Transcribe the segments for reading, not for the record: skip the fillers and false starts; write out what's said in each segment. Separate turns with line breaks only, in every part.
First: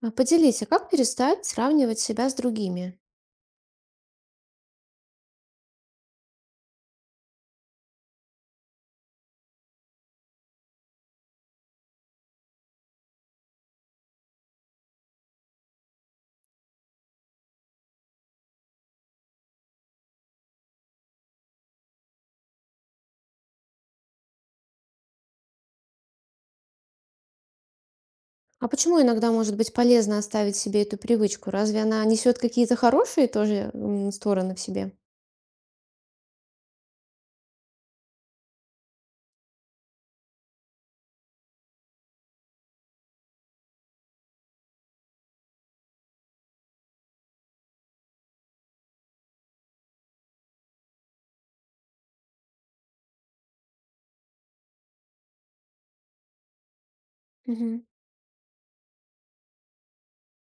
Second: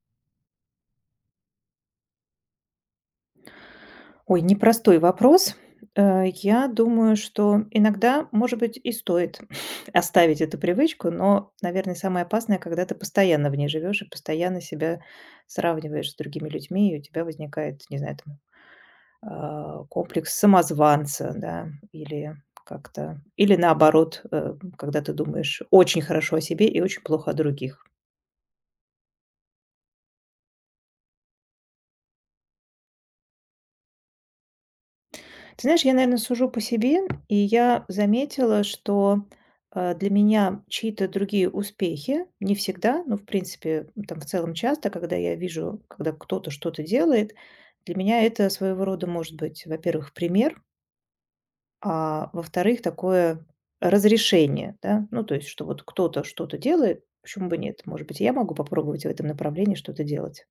Поделись, а как перестать сравнивать себя с другими?
Ой, непростой вопрос. Я думаю, что иногда, может быть, и стоит оставить эту привычку, но, наверное, самое опасное, когда ты постоянно в ней живешь и постоянно себя сравниваешь с другими людьми, и у тебя возникает, не знаю, там, комплекс самозванца, да, или как-то, или наоборот, когда ты думаешь очень хорошо о себе и очень плохо о других.
А почему иногда может быть полезно оставить себе эту привычку? Разве она несет какие-то хорошие тоже стороны в себе?
Ты знаешь, я, наверное, сужу по себе, и я заметила, что для меня чьи-то другие успехи, не всегда, но, в принципе, там в целом часто, когда я вижу, когда кто-то что-то делает, для меня это своего рода может быть, во-первых, пример, а во-вторых, такое разрешение, да, ну, то есть, что вот кто-то что-то делает, почему бы
Мгм.
нет, может быть, и я могу попробовать в этом направлении что-то делать.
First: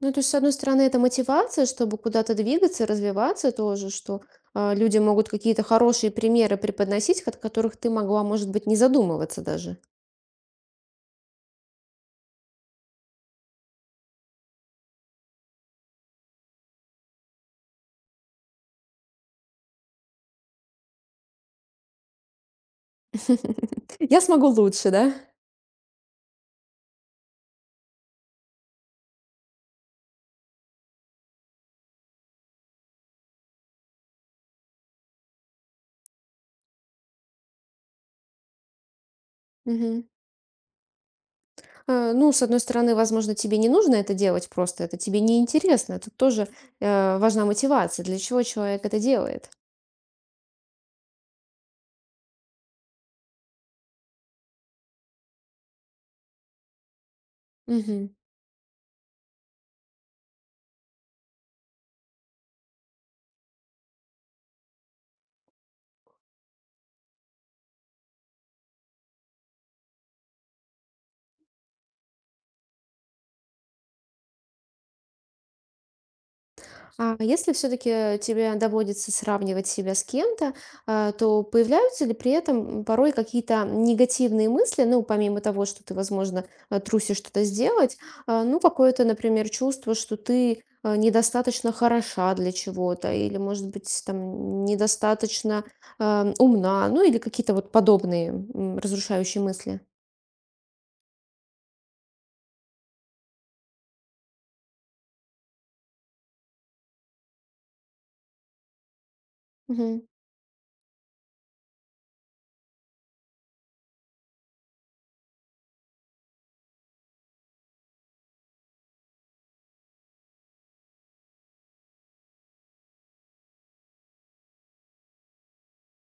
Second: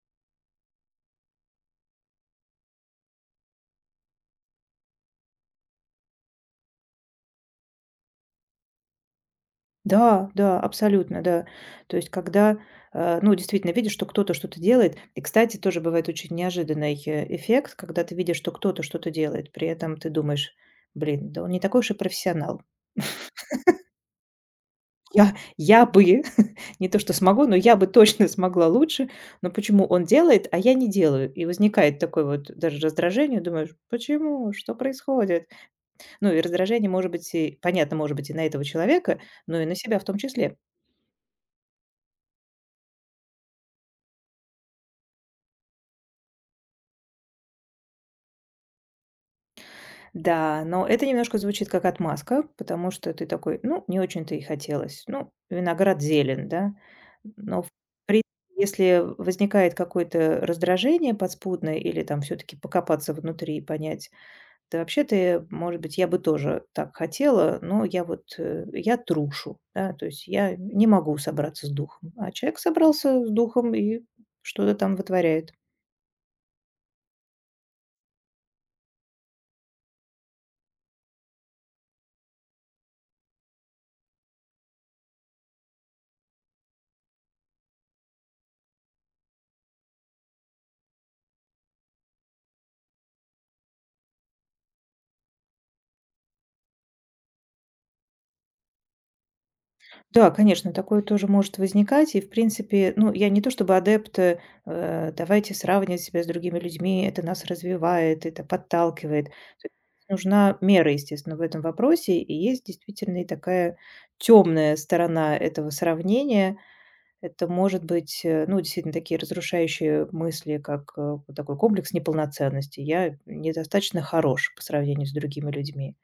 Ну, то есть, с одной стороны, это мотивация, чтобы куда-то двигаться, развиваться тоже, что люди могут какие-то хорошие примеры преподносить, от которых ты могла, может быть, не задумываться даже.
Да, да, абсолютно, да. То есть когда, ну, действительно видишь, что кто-то что-то делает. И, кстати, тоже бывает очень неожиданный эффект, когда ты видишь, что кто-то что-то делает. При этом ты думаешь, блин, да он не такой уж и профессионал.
Я смогу лучше, да?
Я бы, не то что смогу, но я бы точно смогла лучше. Но почему он делает, а я не делаю? И возникает такое вот даже раздражение. Думаешь, почему? Что происходит? Ну и раздражение может быть, и, понятно, может быть и на этого человека, но и на себя
Мгм.
в том числе.
Ну, с одной стороны, возможно, тебе не нужно это делать просто, это тебе неинтересно. Тут тоже, важна мотивация, для чего человек это делает.
Да, но это немножко звучит как отмазка, потому что ты такой: «Ну, не очень-то и хотелось». Ну, виноград зелен, да? Но в
Мгм.
принципе, если возникает какое-то раздражение подспудное или там все таки покопаться внутри и понять: «Да вообще-то, может быть, я бы тоже так хотела, но я вот, я трушу», да, то есть я не могу собраться с духом. А человек собрался с духом и что-то там вытворяет.
А если все-таки тебе доводится сравнивать себя с кем-то, то появляются ли при этом порой какие-то негативные мысли, ну, помимо того, что ты, возможно, трусишь что-то сделать, а, ну, какое-то, например, чувство, что ты недостаточно хороша для чего-то, или, может быть, там, недостаточно умна, ну, или какие-то вот подобные разрушающие мысли.
Да, конечно, такое тоже может возникать. И, в принципе, ну, я не то чтобы адепт, давайте сравнивать себя с другими людьми, это нас развивает, это подталкивает.
Мгм.
Нужна мера, естественно, в этом вопросе. И есть действительно и такая темная сторона этого сравнения. Это может быть, ну, действительно, такие разрушающие мысли, как вот такой комплекс неполноценности. Я недостаточно хорош по сравнению с другими людьми.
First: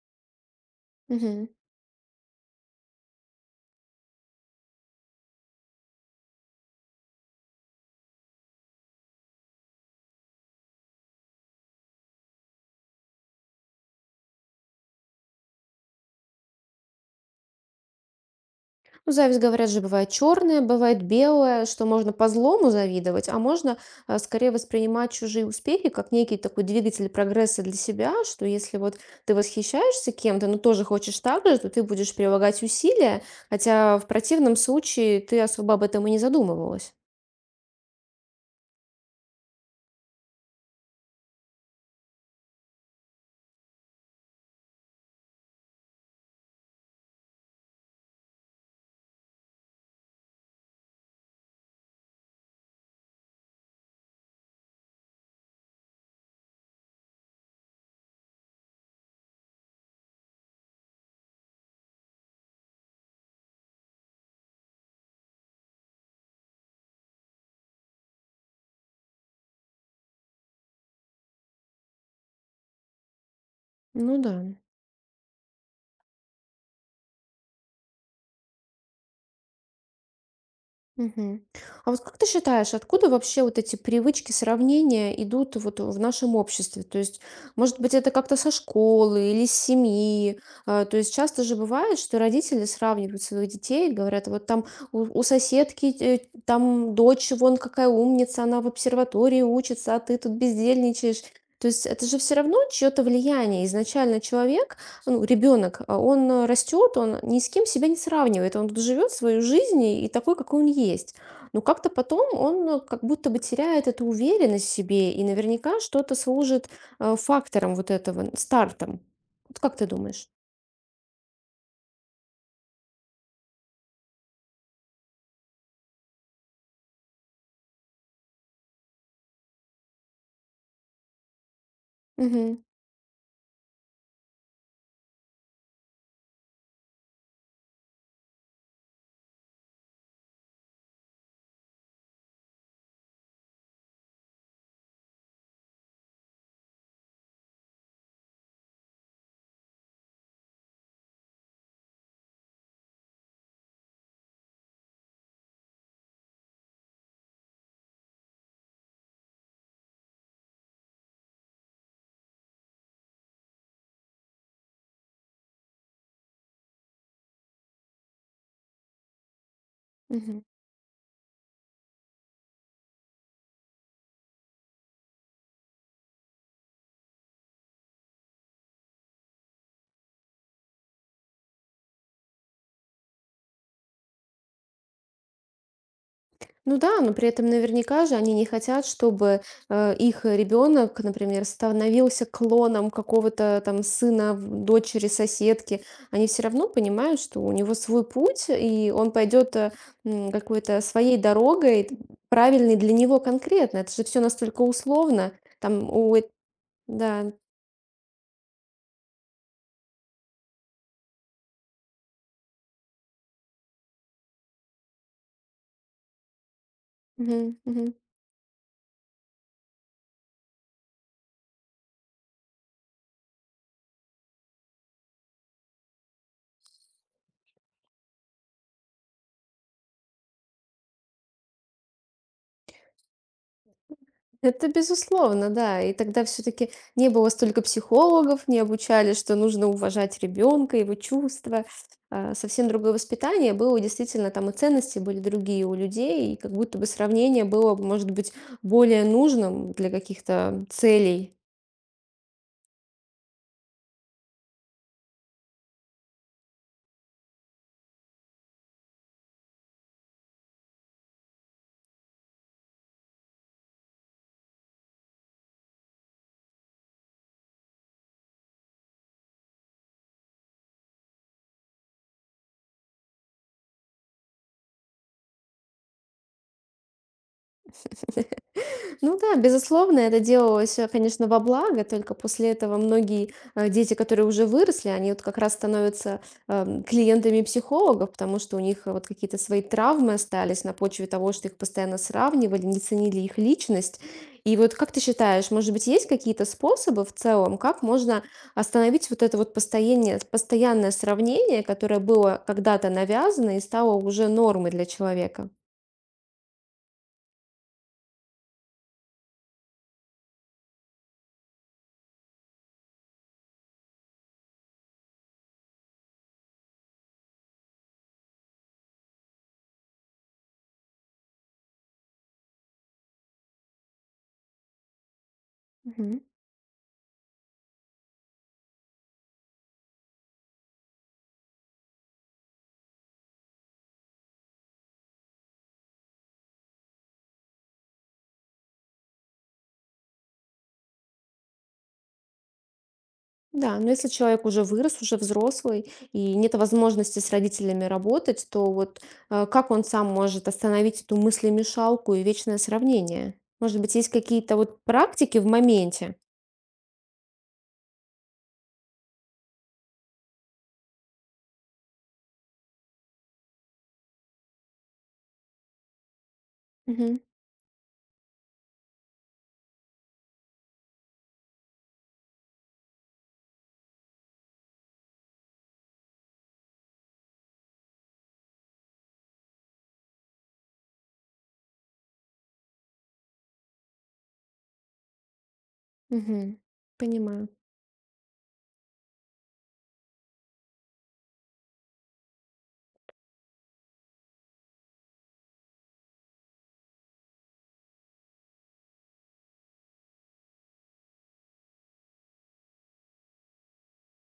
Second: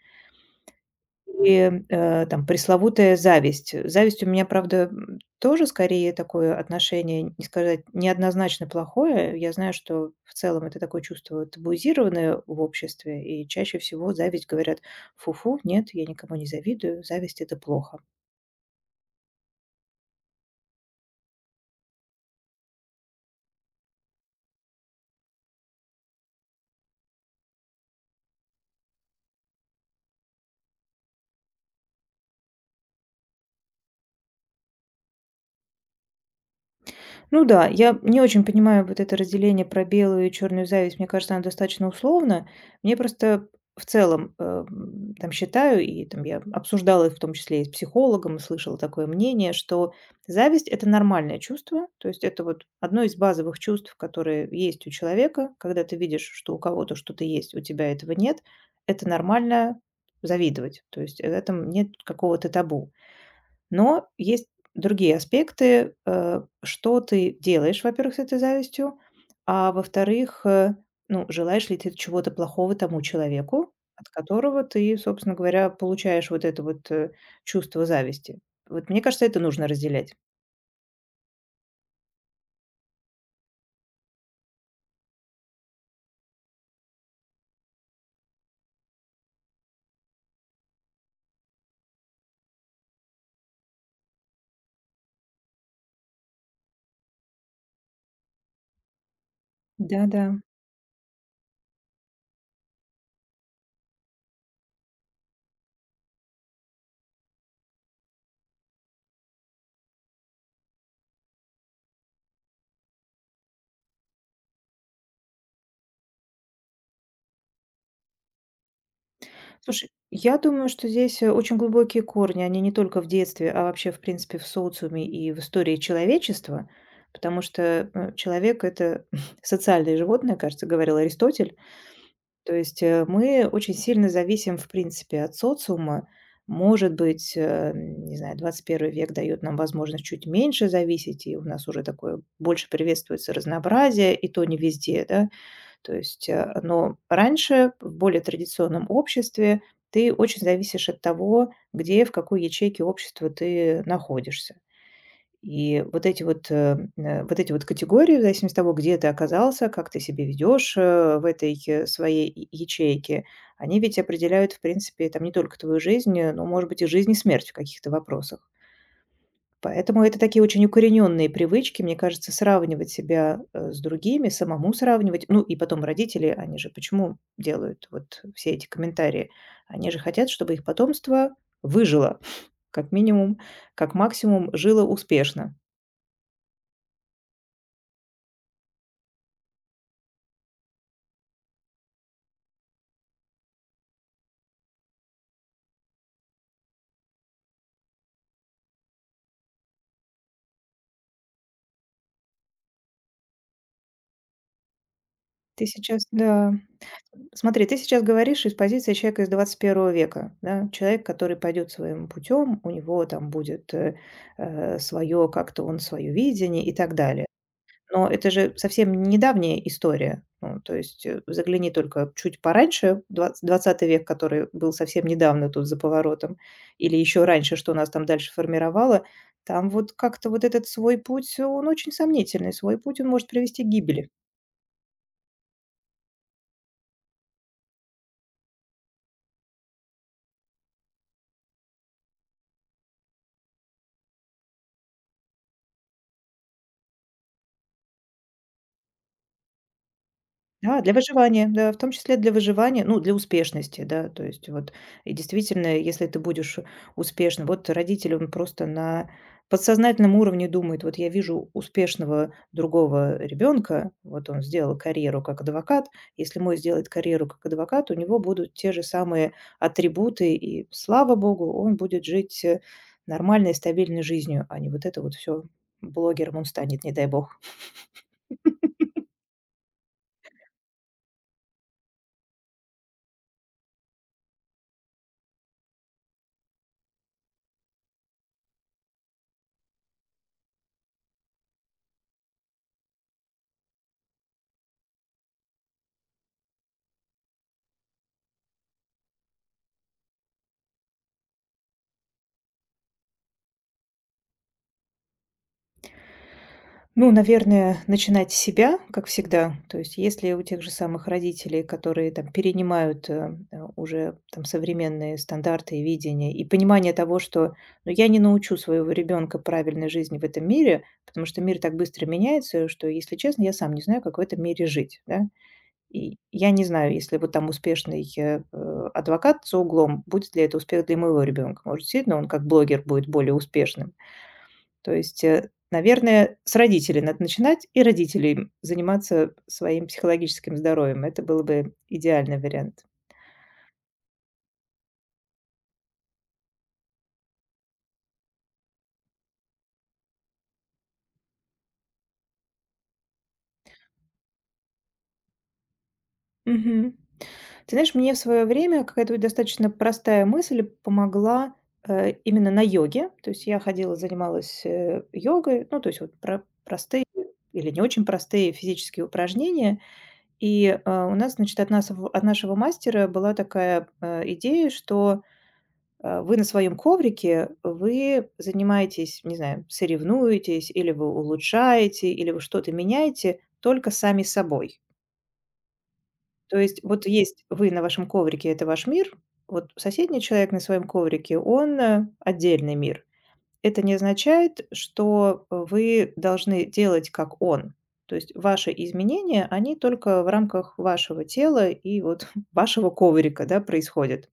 Мгм.
И, там пресловутая зависть. Зависть у меня, правда, тоже скорее такое отношение, не сказать, неоднозначно плохое. Я знаю, что в целом это такое чувство табуизированное в обществе, и чаще всего зависть говорят: «Фу-фу, нет, я никому не завидую, зависть — это плохо».
Ну, зависть, говорят же, бывает черная, бывает белая, что можно по злому завидовать, а можно скорее воспринимать чужие успехи как некий такой двигатель прогресса для себя, что если вот ты восхищаешься кем-то, но тоже хочешь так же, то ты будешь прилагать усилия, хотя в противном случае ты особо об этом и не задумывалась.
Ну да, я не очень понимаю вот это разделение про белую и черную зависть. Мне кажется, оно достаточно условно. Мне просто в целом, там считаю, и там я обсуждала их в том числе и с психологом, и слышала такое мнение, что зависть — это нормальное чувство, то есть это вот одно из базовых чувств, которые есть у человека, когда ты видишь, что у кого-то что-то есть, у тебя этого нет, это нормально завидовать, то есть в этом нет какого-то табу. Но есть другие аспекты, что ты делаешь, во-первых, с этой завистью, а во-вторых, ну, желаешь ли ты чего-то плохого тому человеку, от
Ну да.
которого ты, собственно говоря, получаешь вот это вот чувство зависти. Вот мне кажется, это нужно разделять.
Мгм. А вот как ты считаешь, откуда вообще вот эти привычки сравнения идут вот в нашем обществе? То есть, может быть, это как-то со школы или с семьи? То есть часто же бывает, что родители сравнивают своих детей, говорят, вот там у соседки там дочь, вон какая умница, она в обсерватории учится, а ты
Да-да.
тут бездельничаешь. То есть это же все равно чье-то влияние. Изначально человек ну, ребенок, он растет, он ни с кем себя не сравнивает, он тут живет свою жизнь и такой, какой он есть. Но как-то потом он как будто бы теряет эту уверенность в себе, и наверняка что-то служит фактором вот этого, стартом. Вот как ты
Слушай,
думаешь?
я думаю, что здесь очень глубокие корни, они не только в детстве, а вообще, в принципе, в социуме и в истории человечества, потому что человек — это социальное животное, кажется, говорил Аристотель. То
Мгм.
есть, мы очень сильно зависим, в принципе, от социума. Может быть, не знаю, 21-й век дает нам возможность чуть меньше зависеть, и у нас уже такое больше приветствуется разнообразие, и то не везде, да. То есть, но раньше в более традиционном обществе ты очень зависишь от того, где, в какой ячейке общества ты находишься. И вот эти вот, вот эти вот категории, в зависимости от того, где ты оказался, как ты себя ведешь в этой своей ячейке, они ведь определяют, в принципе, там не только твою жизнь, но, может быть, и жизнь и смерть в каких-то вопросах. Поэтому это такие
Мгм.
очень укорененные привычки, мне кажется, сравнивать себя с другими, самому сравнивать. Ну и потом родители, они же почему делают вот все эти комментарии? Они же хотят, чтобы их потомство выжило, как минимум, как максимум жило успешно.
Ну да, но при этом наверняка же они не хотят, чтобы, их ребенок, например, становился клоном какого-то там сына, дочери, соседки. Они все равно понимают, что у него свой путь, и он пойдет какой-то своей дорогой, правильной для него конкретно. Это же все настолько условно.
Ты
Там
сейчас,
у... эт-
да.
Да.
Смотри, ты сейчас говоришь из позиции человека из 21-го века, да. Человек, который пойдет своим путем, у него там будет, свое, как-то он свое видение и так далее.
Мгм, мгм.
Но это же совсем недавняя история. Ну, то есть, загляни только чуть пораньше, двац 20 век, который был совсем недавно тут за поворотом, или еще раньше, что нас там дальше формировало. Там вот как-то вот этот свой путь, он очень сомнительный. Свой путь он может привести к гибели.
Это безусловно, да. И тогда все-таки не было столько психологов, не обучали, что нужно уважать ребенка, его чувства. Совсем другое воспитание было, действительно, там и ценности были другие у людей, и как будто бы сравнение было, может быть, более нужным для каких-то
Да, для
целей.
выживания, да, в том числе для выживания, ну, для успешности, да, то есть вот. И действительно, если ты будешь успешным вот родитель, он просто на подсознательном уровне думает: «Вот я вижу успешного другого ребенка, вот он сделал карьеру как адвокат. Если мой сделает карьеру как адвокат, у него будут те же самые атрибуты, и, слава богу, он будет жить, нормальной, стабильной жизнью, а не вот это вот все блогером он станет, не дай бог».
Ну да, безусловно, это делалось, конечно, во благо, только после этого многие дети, которые уже выросли, они вот как раз становятся клиентами психологов, потому что у них вот какие-то свои травмы остались на почве того, что их постоянно сравнивали, не ценили их личность. И вот как ты считаешь, может быть, есть какие-то способы в целом, как можно остановить вот это вот постоянное сравнение, которое было когда-то навязано и стало уже нормой для человека?
Ну, наверное, начинать с себя, как всегда. То есть, если у тех же самых родителей, которые там перенимают уже там современные стандарты и видения, и понимание того, что ну, я не научу своего ребенка правильной жизни в этом мире, потому что мир так быстро меняется, что, если честно, я сам не знаю, как в этом мире жить. Да? И я не знаю, если вот там успешный адвокат за углом, будет ли это успех для моего ребенка. Может, действительно, он как блогер будет более успешным. То есть, наверное, с родителей надо начинать и родителей заниматься своим психологическим здоровьем. Это был бы идеальный вариант.
Да, но если человек уже вырос, уже взрослый, и нет возможности с родителями работать, то вот как он сам может остановить эту мыслемешалку и вечное сравнение? Может быть, есть какие-то вот практики в моменте?
Мгм. Ты знаешь, мне в свое время какая-то вот достаточно простая мысль помогла, именно на йоге. То есть я ходила, занималась, йогой, ну, то есть вот про простые
Мгм,
или не очень простые физические упражнения. И, у нас, значит, от нашего мастера была такая, идея, что вы на своем коврике, вы занимаетесь, не знаю, соревнуетесь, или вы улучшаете, или вы что-то меняете только сами собой. То
мгм.
есть вот есть
Понимаю.
вы на вашем коврике, это ваш мир, вот соседний человек на своем коврике, он отдельный мир. Это не означает, что вы должны делать как он. То есть ваши изменения, они только в рамках вашего тела и вот вашего коврика да, происходят.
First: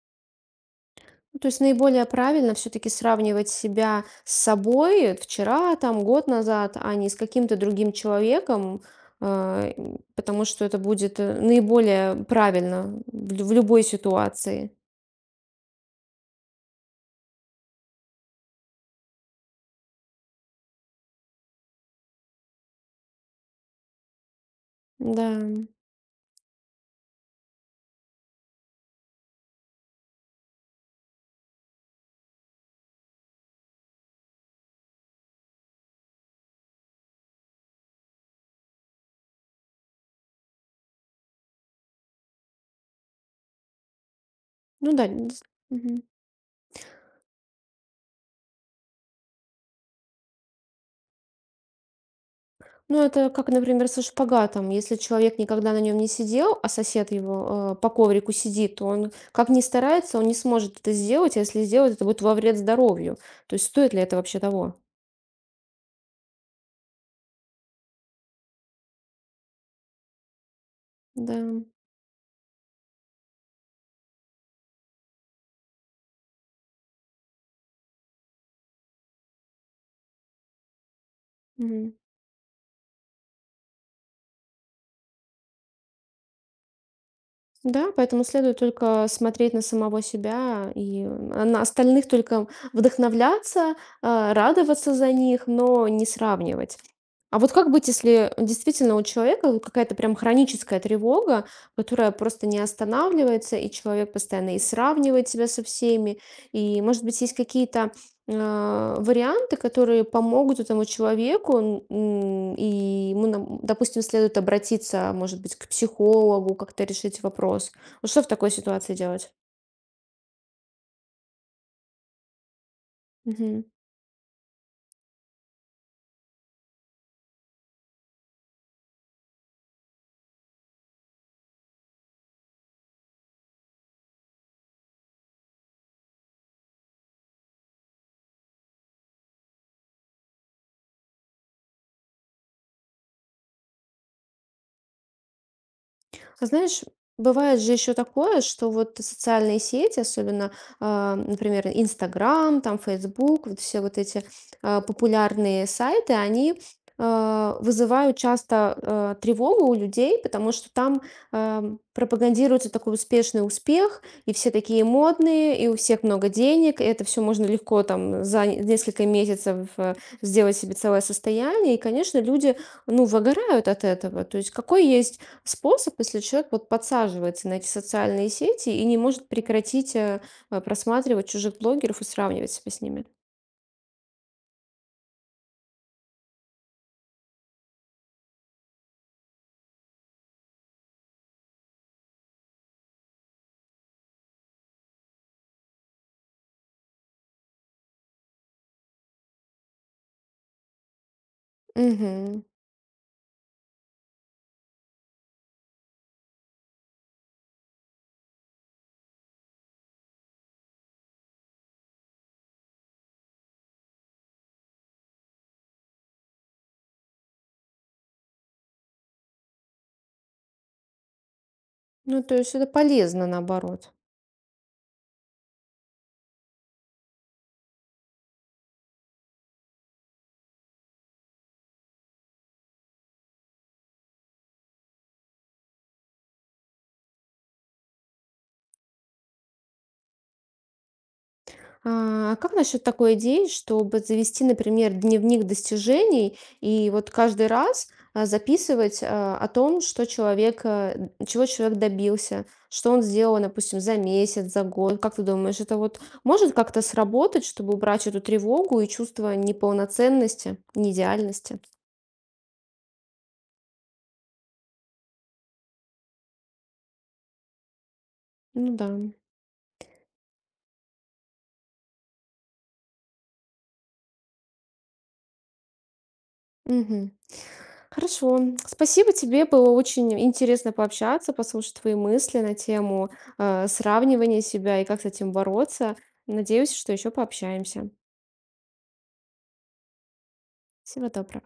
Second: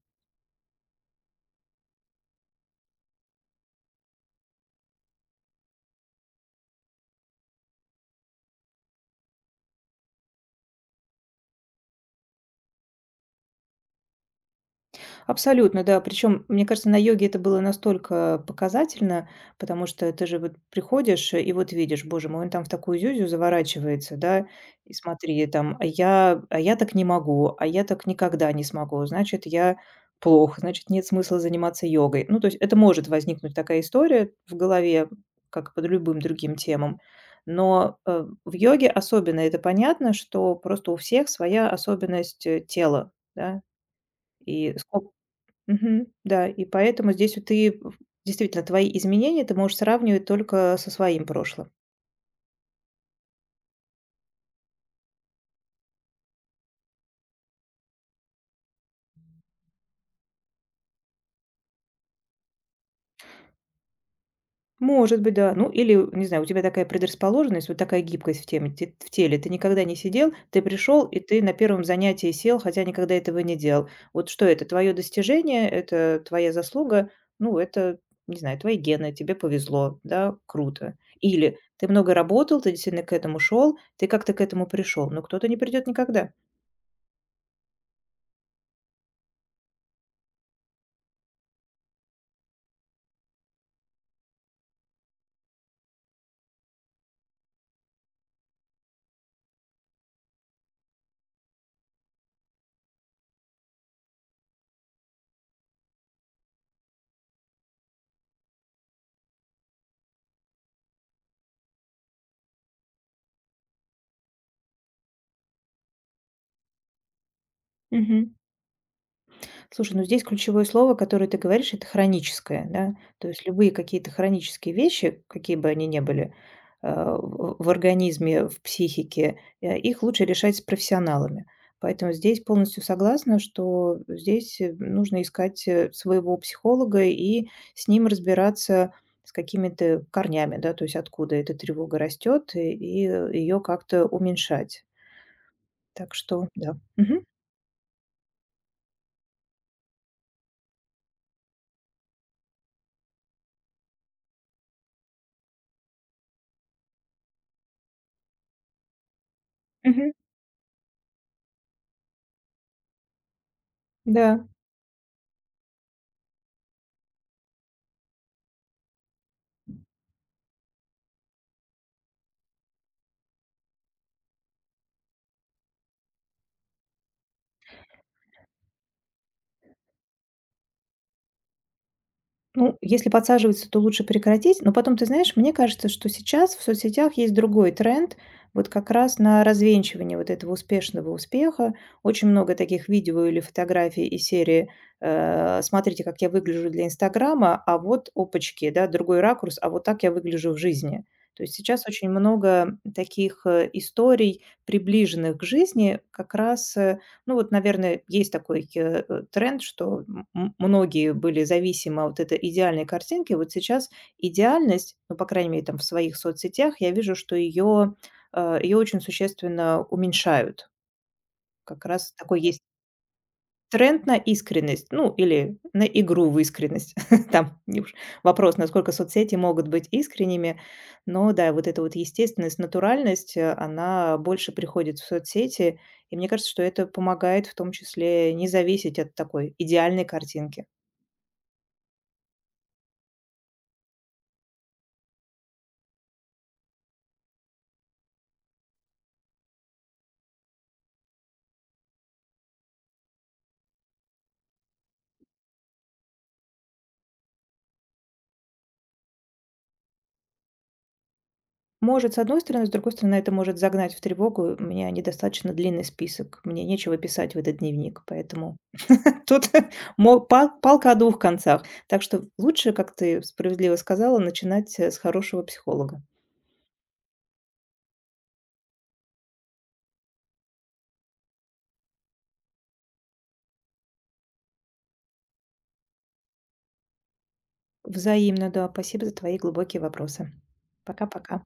Ну, то есть наиболее правильно все-таки сравнивать себя с собой вчера, там, год назад, а не с каким-то другим человеком, потому что это будет наиболее правильно в в любой ситуации.
Абсолютно, да. Причем, мне кажется, на йоге это было настолько показательно, потому что ты же вот приходишь и вот видишь, боже мой, он там в такую зюзю заворачивается, да, и
Да.
смотри, там, а я так не могу, а я так никогда не смогу, значит, я плохо, значит, нет смысла заниматься йогой. Ну, то есть это может возникнуть такая история в голове, как и под любым другим темам. Но в йоге особенно это понятно, что просто у всех своя особенность тела, да, и
Ну да,
сколько
н с мгм.
Мгм. Да, и поэтому здесь вот ты в действительно, твои изменения ты можешь сравнивать только со своим прошлым.
Ну, это как, например, со шпагатом. Если человек никогда на нем не сидел, а сосед его, по коврику сидит, то он как ни старается, он не сможет это сделать, а если сделать, это будет во вред здоровью. То есть стоит ли это вообще того?
Может быть, да. Ну, или, не знаю, у тебя такая предрасположенность, вот такая гибкость в теме те в теле. Ты никогда не сидел, ты пришел, и
Да.
ты на первом занятии сел, хотя никогда этого не делал. Вот что это? Твое достижение, это твоя заслуга, ну, это, не знаю, твои гены, тебе повезло, да, круто. Или ты
Мгм.
много работал, ты действительно к этому шел, ты как-то к этому пришел, но кто-то не придет никогда.
Да, поэтому следует только смотреть на самого себя и на остальных только вдохновляться, радоваться за них, но не сравнивать. А вот как быть, если действительно у человека вот какая-то прям хроническая тревога, которая просто не останавливается, и человек постоянно и сравнивает себя со всеми, и, может быть, есть какие-то варианты, которые помогут этому человеку, и ему, нам, допустим, следует обратиться, может быть, к психологу, как-то решить вопрос. Вот что в
Мгм.
такой ситуации делать?
Слушай, ну здесь ключевое слово, которое ты говоришь, это хроническое, да. То есть любые какие-то хронические вещи, какие бы они ни были, в организме, в психике, их лучше решать с профессионалами. Поэтому здесь полностью согласна, что здесь, нужно искать, своего психолога и с ним разбираться с какими-то корнями, да, то есть откуда эта тревога растет, и ее как-то уменьшать. Так
А
что да.
знаешь,
Мгм.
бывает же еще такое, что вот социальные сети, особенно, например, Инстаграм, там Фейсбук, вот все вот эти популярные сайты, они вызывают часто тревогу у
Мгм.
людей, потому что там а, пропагандируется такой успешный успех, и
Да.
все такие модные, и у всех много денег, и это все можно легко там за несколько месяцев сделать себе целое состояние, и, конечно, люди, ну, выгорают от этого. То есть какой есть способ, если человек вот подсаживается на эти социальные сети и не может прекратить просматривать чужих блогеров и сравнивать себя
Ну,
с ними.
если подсаживаться, то лучше прекратить. Но потом, ты знаешь, мне кажется, что сейчас в соцсетях есть другой тренд, вот как раз на развенчивание вот этого успешного успеха. Очень много таких видео или фотографий из серии «Смотрите, как я выгляжу для Инстаграма», а вот, опачки, да, другой ракурс, а вот так я выгляжу в жизни. То есть сейчас очень
Мгм.
много таких историй, приближенных к жизни, как раз ну вот, наверное, есть такой тренд, что многие были зависимы от этой идеальной картинки. Вот сейчас идеальность, ну, по крайней мере, там в своих соцсетях, я вижу, что ее, ее очень существенно уменьшают. Как раз
Ну, то
такой
есть
есть
это полезно наоборот.
тренд на искренность, ну, или на игру в искренность. Там не уж вопрос, насколько соцсети могут быть искренними. Но да, вот эта вот естественность, натуральность, она больше приходит в соцсети. И мне кажется, что это помогает в том числе не зависеть от такой идеальной картинки.
А как насчет такой идеи, чтобы завести, например, дневник достижений и вот каждый раз записывать о том, что человек, чего человек добился, что он сделал, допустим, за месяц, за год. Как ты думаешь, это вот может как-то сработать, чтобы убрать эту тревогу и чувство неполноценности, неидеальности?
Может, с одной стороны, с другой стороны, это может загнать в тревогу. У меня недостаточно длинный список, мне нечего писать в этот дневник, поэтому
Ну да.
тут мо пал палка о 2 концах. Так что лучше, как ты справедливо сказала, начинать, с хорошего психолога.
Мгм. Хорошо. Спасибо тебе. Было очень интересно пообщаться, послушать твои мысли на тему сравнивания себя и как с этим бороться. Надеюсь, что еще пообщаемся.
Взаимно, да. Спасибо за твои глубокие вопросы.
Всего доброго.
Пока-пока.